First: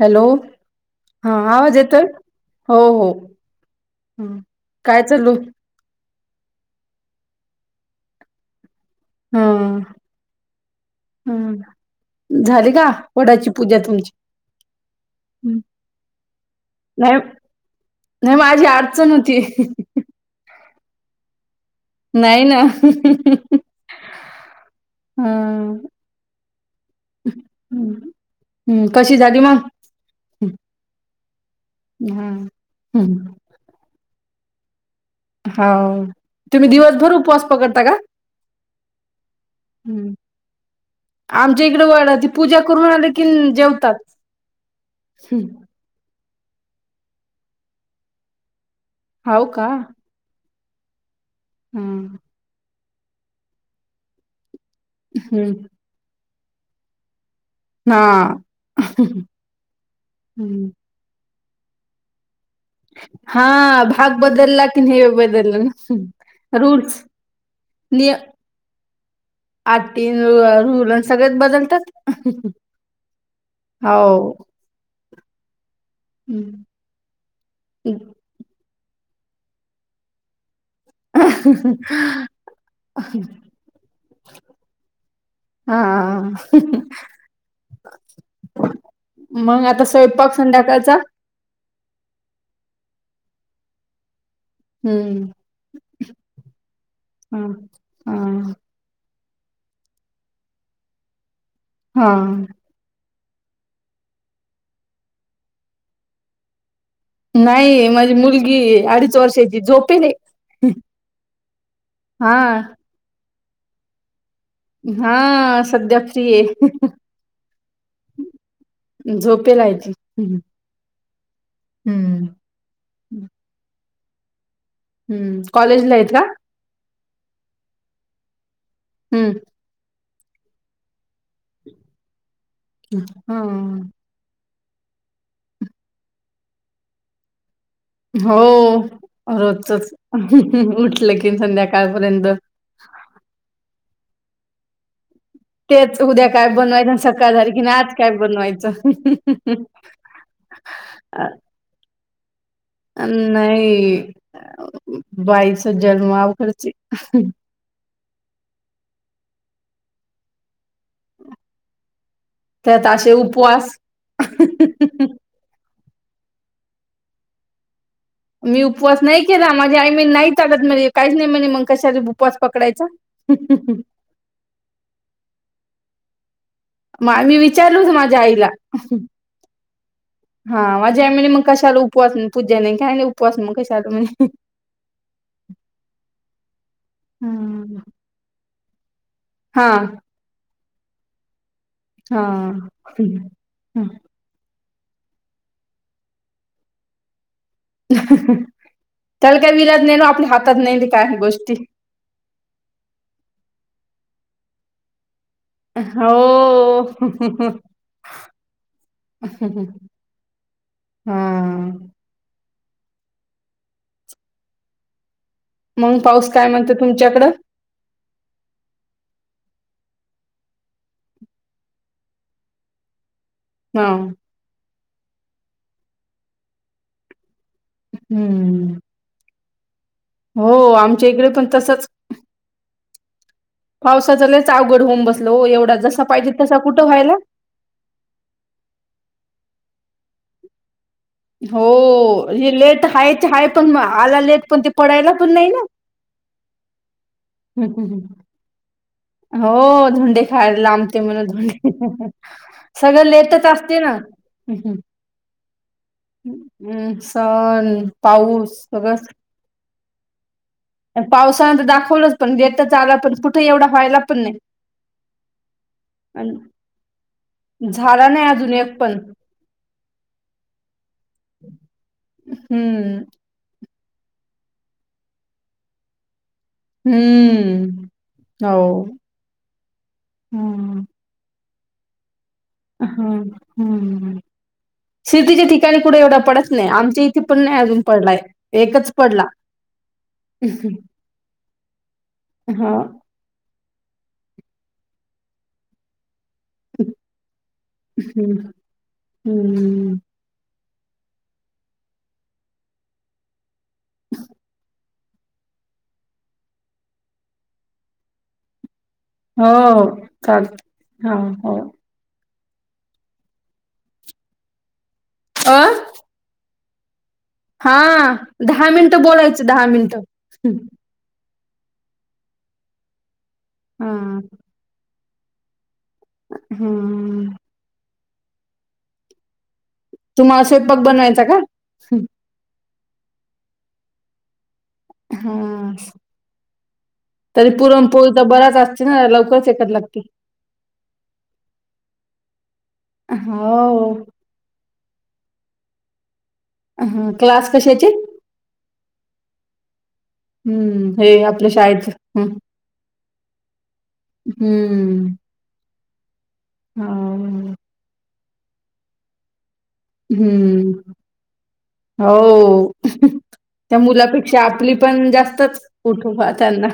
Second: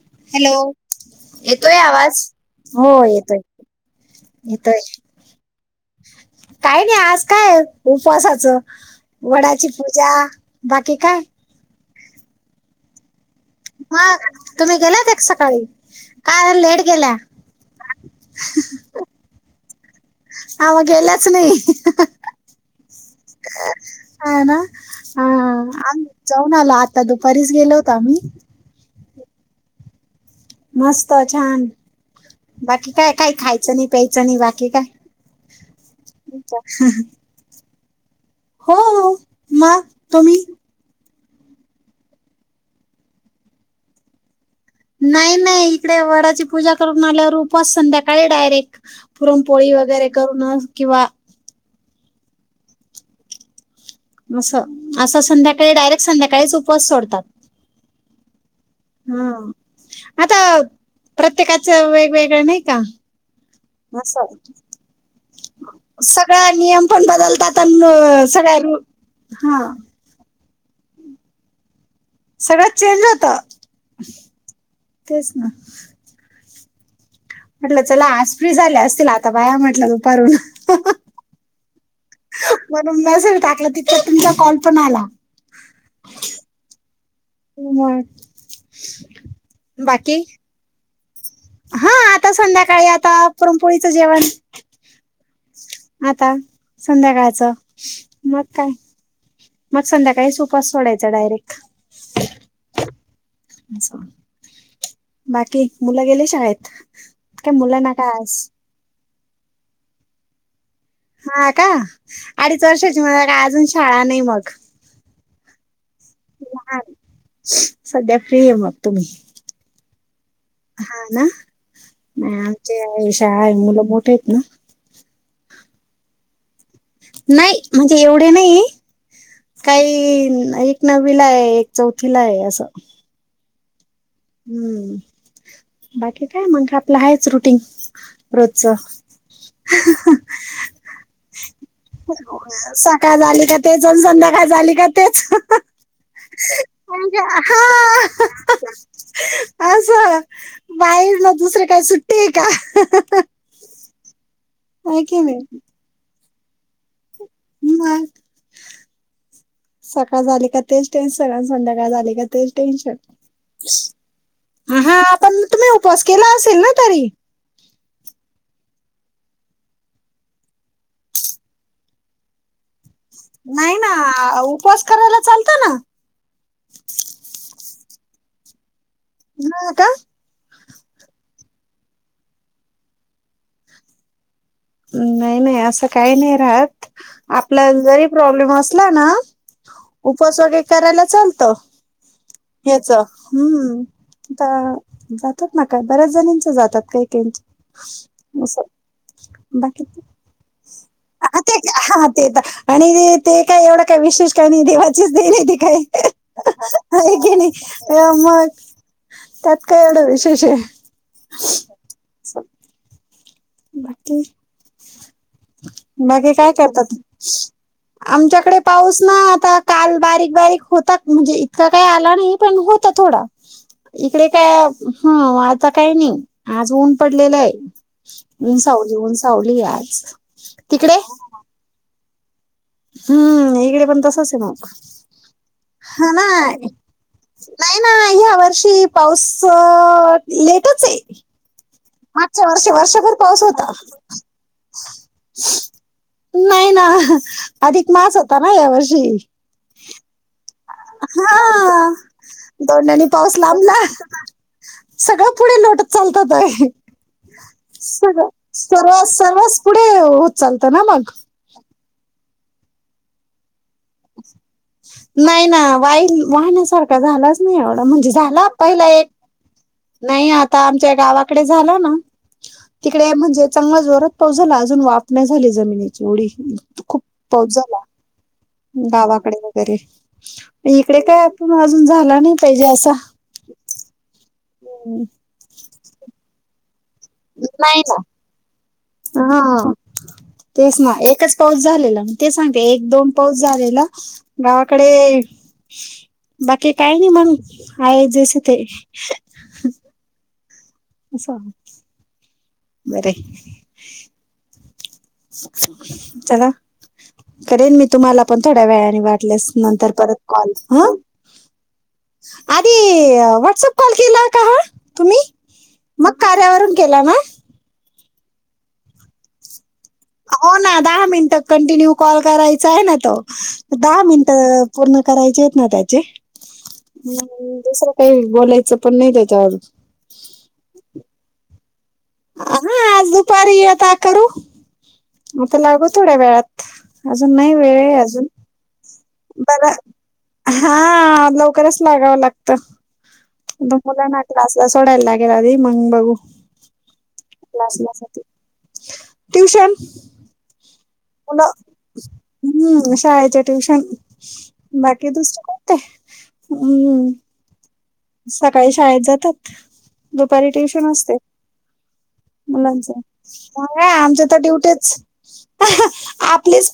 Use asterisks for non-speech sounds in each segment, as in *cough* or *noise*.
Hello हा आवाज येतोय. हो हो, हम्म येतोय काय चालू, काही नाही आज काय उपवासाचं, ह वडाची पूजा. बाकी काय, ह झाली का? वडाची पूजा हा तुमची तुम्ही गेलात हं. सकाळी. काय लेट नाही गेला. नाही माझी अडचण होती. आव गेलाच नाही. नाही ना, ह ना ह.. ह.. आ जाऊन आलो. आता दुपारीच गेलो होतो आम्ही, कशी झाली मग, मस्त छान, बाकी काय काही खायचं नाही प्यायचं नाही बाकी काय. हा.. तुम्ही दिवसभर उपवास पकडता का? हो मग हं. तुम्ही, आमच्या इकडं वडाची पूजा करून, आले कि जेवतात. नाही नाही इकडे वडाची पूजा करून आल्यावर उपवास संध्याकाळी डायरेक्ट. हो पुरणपोळी वगैरे करून किंवा, हम्म. असं, असं हं. संध्याकाळी डायरेक्ट संध्याकाळीच उपवास सोडतात. हा हम आता हं. प्रत्ये प्रत्येकाचं वेगवेगळं नाही का, हा भाग असं, बदलला की हे बदललं सगळा ना नियम रूल्स पण बदलतात. आण, *unintelligible* आटी रुल रूल सगळेच बदलतात. सगळं चेंज होत. हो. तेच ना हम्म. म्हटलं चला आज फ्री झाले असतील. आता बाया म्हटलं दुपारून, *unintelligible* म्हणून मेसेज टाकला तितक्यात तुमचा कॉल पण आला. आ.. मग मग आता बाकी स्वयंपाक संध्याकाळचा, हा आता संध्याकाळी आता पुरन पोळीचं जेवण हम्म. आता हा संध्याकाळच मग हा काय मग संध्याकाळी उपवास सोडायचा डायरेक्ट हा बाकी मुला गेले शाळेत काय नाही मुलांना काय माझी आज मुलगी अडीच वर्षाची झोपेल हा का हा अडीच वर्षाची मला का अजून शाळा नाही मग हा सध्या हा सध्या फ्री आहे मग तुम्ही झोपे लायची हा ना नाही आमचे शाळा आहे मुलं मोठ आहेत ना हम्म कॉलेजला आहेत का नाही म्हणजे एवढे नाही हम्म. काही एक नववीला आहे एक चौथीला आहे अस हा हम्म बाकी काय मग आपलं आहेच. रुटीन हो रोजच रोजचच उठलं की संध्याकाळपर्यंत सकाळ झाली का तेच आणि संध्याकाळ झाली का तेच तेच उद्या काय बनवायचं आणि सकाळ झाल हा की ना आज काय बनवायचं असं बाई ना अ दुसरे काय सुट्टी का नाही आहे की नाही बाई चा जन्म हा खरंच मग सकाळ झाली का तेच टेन्शन संध्याकाळ झाली का तेच त्यात टेन्शन असे उपवास हा आपण तुम्ही उपवास केला असेल ना तरी मी उपवास नाही केला माझी आई म्हणे नाही चालत म्हणे काहीच नाही म्हणे मग कशाला उपवास पकडायचा नाही ना उपवास करायला चालतं ना म मी विचारल होत माझ्या आईला हा का हा माझ्या म्हणे मग कशाला उपवास पूजा नाही काय उपवास मग कशाला म्हणे नाही नाही असं काही नाही राहत आपला जरी प्रॉब्लेम असला ना हा उपस वगरे करायला चालतं हा. हच हम्म आता जातात ना काय बऱ्याच जणींच जातात काही का चल का *unintelligible* बाकी ते का हा ते तर आणि ते काय एवढं काय विशेष का नाही देवाचीच देन आहे, ती काय हो. हाय की नाही हा मग त्यात काय एवढं विशेष आहे हां. बाकी मग पाऊस बागे काय म्हणतो करतात तुमच्याकडं? आमच्याकडे पाऊस ना आता काल बारीक बारीक होतात म्हणजे इतका काही आला नाही पण होत थोडा हां. इकडे का ह आता काही नाही आज ऊन पडलेलं आहे हम्म. नसावली ऊंण सावली आहेज हो आमच्या इकडे पण तसच हम्म इकडे पण पावसाचं तसच आहे लयच मग अवघड होऊन बसलं हो एवढा जसा हा ना पाहिजे तसा कुठं व्हायला. नाही ना ह्या वर्षी पाऊस लेटच आहे हो मागच्या हे वर्षी लेट वर्षभर हायच पाऊस हाय होता पण आला लेट पण ते पडायला पण नाही ना नाही ना अधिक मास होता ना यावर्षी हो धोंडे खायला लांबते म्हणून हा धोंडे सगळं दोंडानी पाऊस लेटच लांबला असते ना. हम्म. सगळं पुढे लोट चालतात आहे सण, सगळं पाऊस सर्व सर्व पावसान तर दाखवलंच पण घेेतच आलं पण कुठे एवढा व्हायला पण नाही नाही ना वाई आणि वाहण्यासारखा झालाच नाही एवढा म्हणजे नाही झाला अजून पहिला पण एक नाही आता आमच्या गावाकडे झाला ना हम्म तिकडे म्हणजे च जोरात पाऊस झाला अजून वाफ नाही झाली जमिनीची उडी हम्म हो. गावाकडे वगैरे हम्म इकडे कायण अजून झाला नाही पाहिजे असा शेतीच्या ठिकाणी कुठं एवढ पडत नाही आम इथे पण नाही अजून पडलाय एकच पडला. हा तेच ना एकच पाऊस झालेला म ते सांगते हा एक दोन पाऊस झालेला गावाकडे बाकी काय नाही मग आहे जस हम्म ते हम्म. अचछा बर चला करेन मी तुम्हाला पण थोड्या वेळ वाटल्या हो नंतर परत कॉल चालत. ह हा हो आधी व्हॉट्सअप कॉल केला का तुम्ही अ मग कार्यावरून खला ना हा दहा मिनिटं बोलायचं दहा मिनिट हो ना दहा मिनट कंटिन्यू कॉल करायचा आहे ना तो हा दहा मिनट पूर्ण करायचे आहेत ना त्याचे हम्म दुसर काही बोलायचं पण नाही त्याच्यावर तुम्हा स्वयंपाक बनवायचा का हा आज दुपारी यता करू आता हा लागू थोड्या वेळात अजून तरी नाही वेळ आहे पुरणपोळी तर अजून बराच असते ना लवकरच बर एकत लागते. हा लवकरच लागावं लागतं हो. मुला ना क्लासला सोडाय लागेल मंग बघू ह क्लास कशाचे ट्यूशन हम्म ला हम्म शाळेचे ट्युशन बाकी हं. दुसर कोण ते हम् हो. सकाळी शाळेत जातात दुपारी हं. ट्युशन असते हो. मुलांच त्या आमचे तर मुलापेक्षा आपली ड्युटेच पण जास्तच उठोबा त्यांना. आपलीच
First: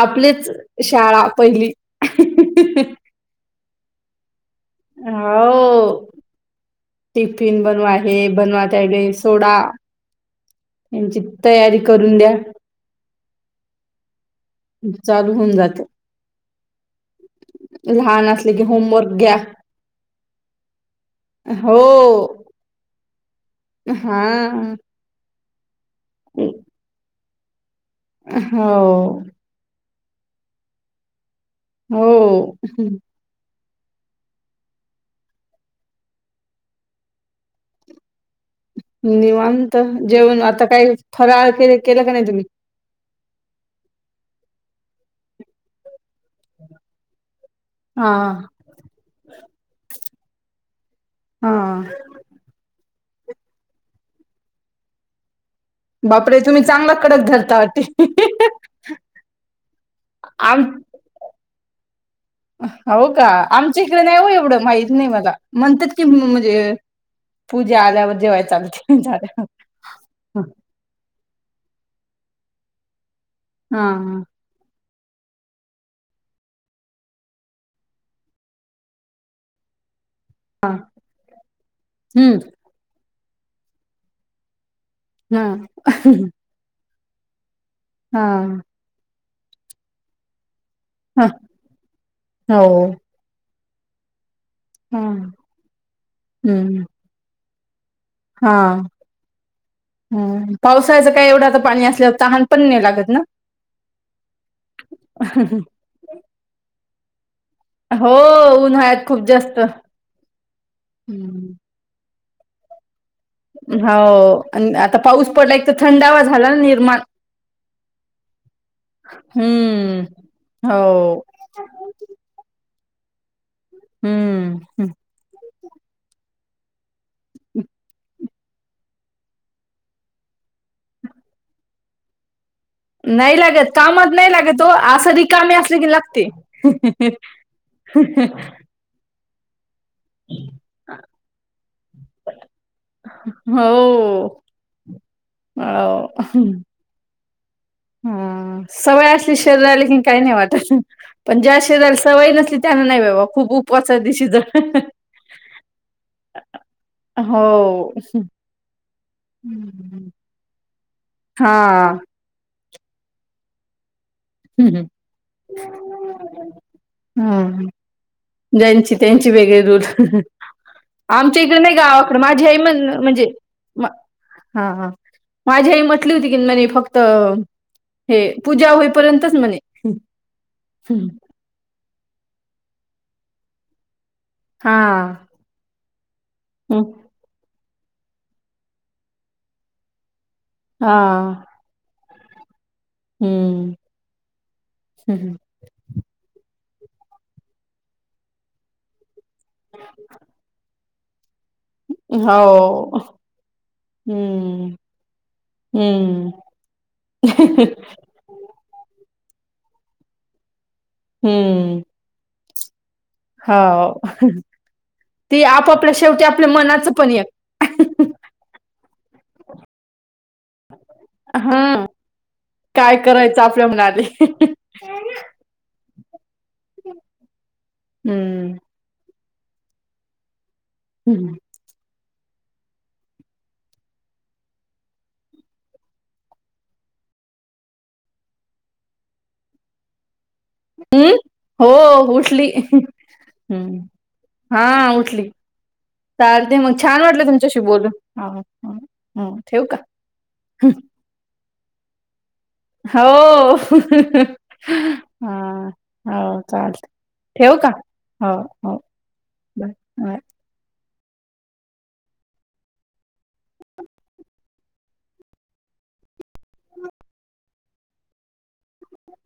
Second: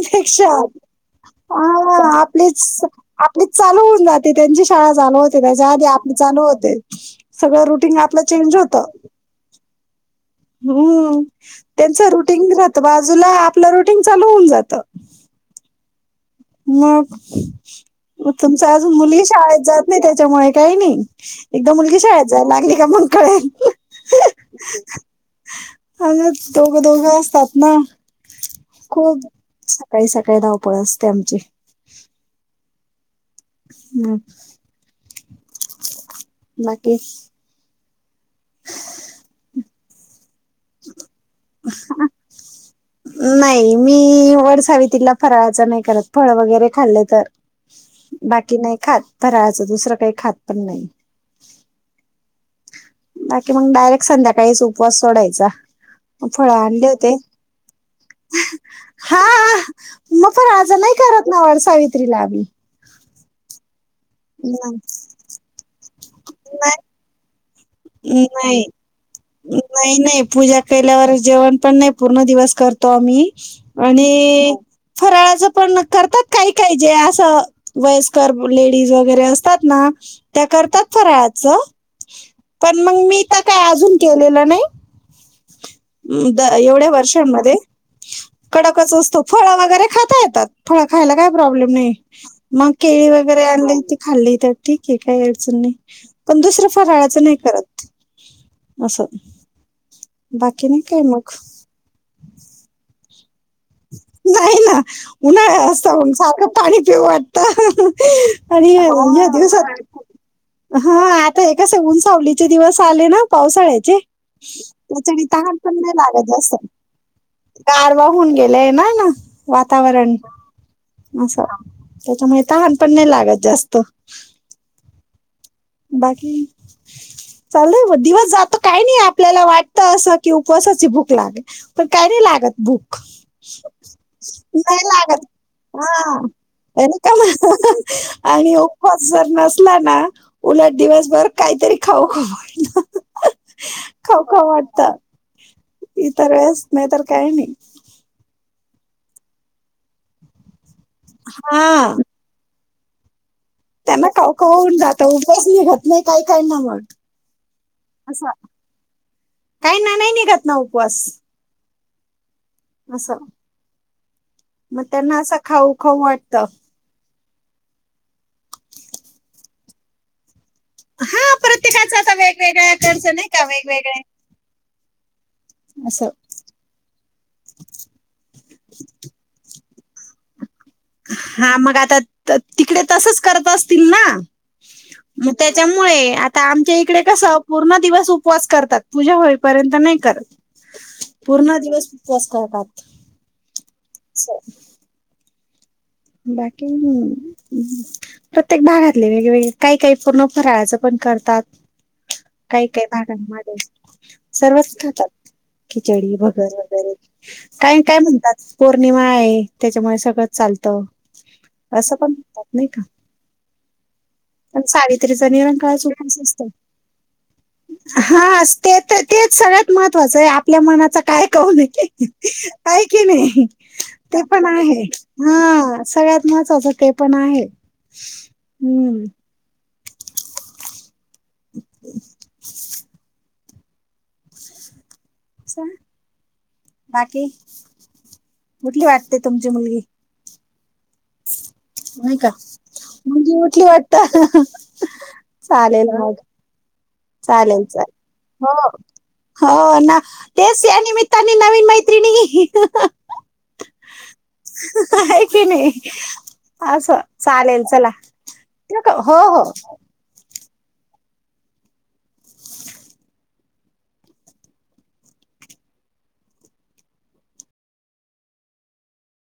आपलीच क्षा शाळा पहिली. आपलीच ी चालू होऊन जाते त्यांची शाळा जाण होते त्याच्या आधी हो. आपले जाणू होते टिफिन सगळं बनवा, रुटीग आपलं हे चेंज बनवा, होत त्याले सोडा. यांची हम्म तयारी त्यांच करून द्या. रुटीन राहत बाजूला आपलं रुटीग चालू होऊन जातं. चालू होऊन जाते मग लहान असले की तुमचा आज होमवर्क मुलगी घ्या. शाळेत जात नाही त्याच्यामुळे काही नाही एकदा हो. मुलगी शाळेत जायला लागली का कळेल हा अ दोघं दोघं असतात ना हो काही सकाळी धावपळ असते आमची हो हम् बाकी निवंत जेवण आता काय फराळ के केलं का नाही तुम्ही? नाही मी वर्ष तिला फराळाचं नाही करत फळ वगैरे खाल्ले तर हा बाकी नाही खात फराळाचं दुसरं काही खात पण नाही हा बाकी मग डायरेक्ट संध्याकाळीच उपवास सोडायचा बापरे फळ तुम्ही आणले चांगला होते कडक घालता हा मग पण आ आम नाही करत नाव हो का आम चिकलं नाही हो एवढं माहित नाही मला म्हणतात कि म्हणजे नाही पूजा आल्यावर जेवायाच नाही चालते झाल्यावर नाही नाही पूजा केल्यावर जेवण पण नाही पूर्ण दिवस करतो आम्ही हा आणि फराळाचं पण करतात काही काय जे असं वयस्कर लेडीज वगैरे असतात ना त्या हा करतात फरा आचं हम्म पण मग मी तर काय अजून केलेलं नाही हा एवढ्या वर्ष हा कडकच असतो फळ वगैरे खाता येतात फळं खायला ह काही प्रॉब्लेम नाही मग हो केळी वगैरे आणली ती खाल्ली ठीक आहे काही अडचण नाही पण दुसरं हम्म फाराळाचं नाही करत हा असं हम बाकी नाही पावसाचं काय मग एवढं आ तर पाणी असल्यावर तहान पण न लागत ना नाही ना उन्हाळ असत सारखं पाणी पिऊ हो आणि उन्हाळ्यात या खूप जास्त. दिवसात हा आता हम्म हे कस उंचावलीचे दिवस आले ना पावसाळ्याचे हो आणि आता त्याच्या पाऊस पडला तहाण एक तर पण नाही थंडावा लागत झाला अस ना निर्माण कारवा होऊन गेले ना हम्म वातावरण हो अस त्या लहान पण नाही लागत जास्त हम्म हं. बाकी चालेल दिवस जात काही नाही आपल्याला वाटत असं की उपवासाची भूक लागेल पण काय नाही लागत भूक नाही लागत कामात लागत हो नाही असं लागत रिकामी असले की लागते आणि उपवास जर नसला ना उलट दिवसभर काहीतरी खाऊ खडलं हो खाऊ खाऊ वाटत हो इतर वेळेस नाही तर काही नाही हां. सवय असली शरीरा ले कि काही नाही वाटत पण ज्या शरीराला सवय नसली त्याना नाही बा ब त्यामुळे काव काव होऊन जात उभच निघत नाही काही काही ना मण हो काही ना नाही निघत ना उपवास हा असं मग हम्म त्यांना असं खाऊ खाऊ वाटत ह जची त्यांची वेगळी दूर हा आमच्या इकडे नाही प्रत्येकाचं आता गावाकड माझी आई वेगवेगळ्या म्हण कडचं म्हणजे नाही का वेगवेगळे हा माझी आई असं म्हटली होती की म्हणे फक्त हे पूजा होईपर्यंतच म्हणे ह् हा मग आता तिकडे तसच करत असतील ना हा मग त्याच्यामुळे आता आमच्या इकडे कस पूर्ण दिवस उपवास करतात पूजा होईपर्यंत नाही करत हा पूर्ण दिवस तेच करळतात हम्म हम् हम बाकी प्रत्येक भागातले वेगवेगळे काही काही पूर्ण फराळाचं पण करतात काही काही हो भागांमध्ये सर्वच हम्म खातात खिचडी हम्म भगर वगैरे काय काय म्हणतात पौर्णिमा आहे त्याच्यामुळे सगळं चालत हम्म असं पण म्हणतात नाही का हो सावित्रीचा ती निरंकाळ च आपापल्या उपवास शेवटी असत आपल्या मनाचं पण एक हा असते तेच सगळत महत्त्वाचं आपल्या मनाच काय कू न हा आहे काय की करायचं नाही आपल्या मनाले ते पण आहे हा सगळ्यात महत्त्वाचं ते पण आहे हम्म हम्म स बाकी कुठली वाटते तुमची मुलगी हम् हो नाही का उठली मुलगी ह हा उठली चाले ना चालते मग छान वाटलं तुमच्याशी चालेल बोलून चालेल हो ठेवू का हो ना तेच या निमित्ताने नवीन मैत्री नि हो आहे हा की नाही हो चाल असं ठेव चालेल का चला हो हो ठेवू का? हो बाय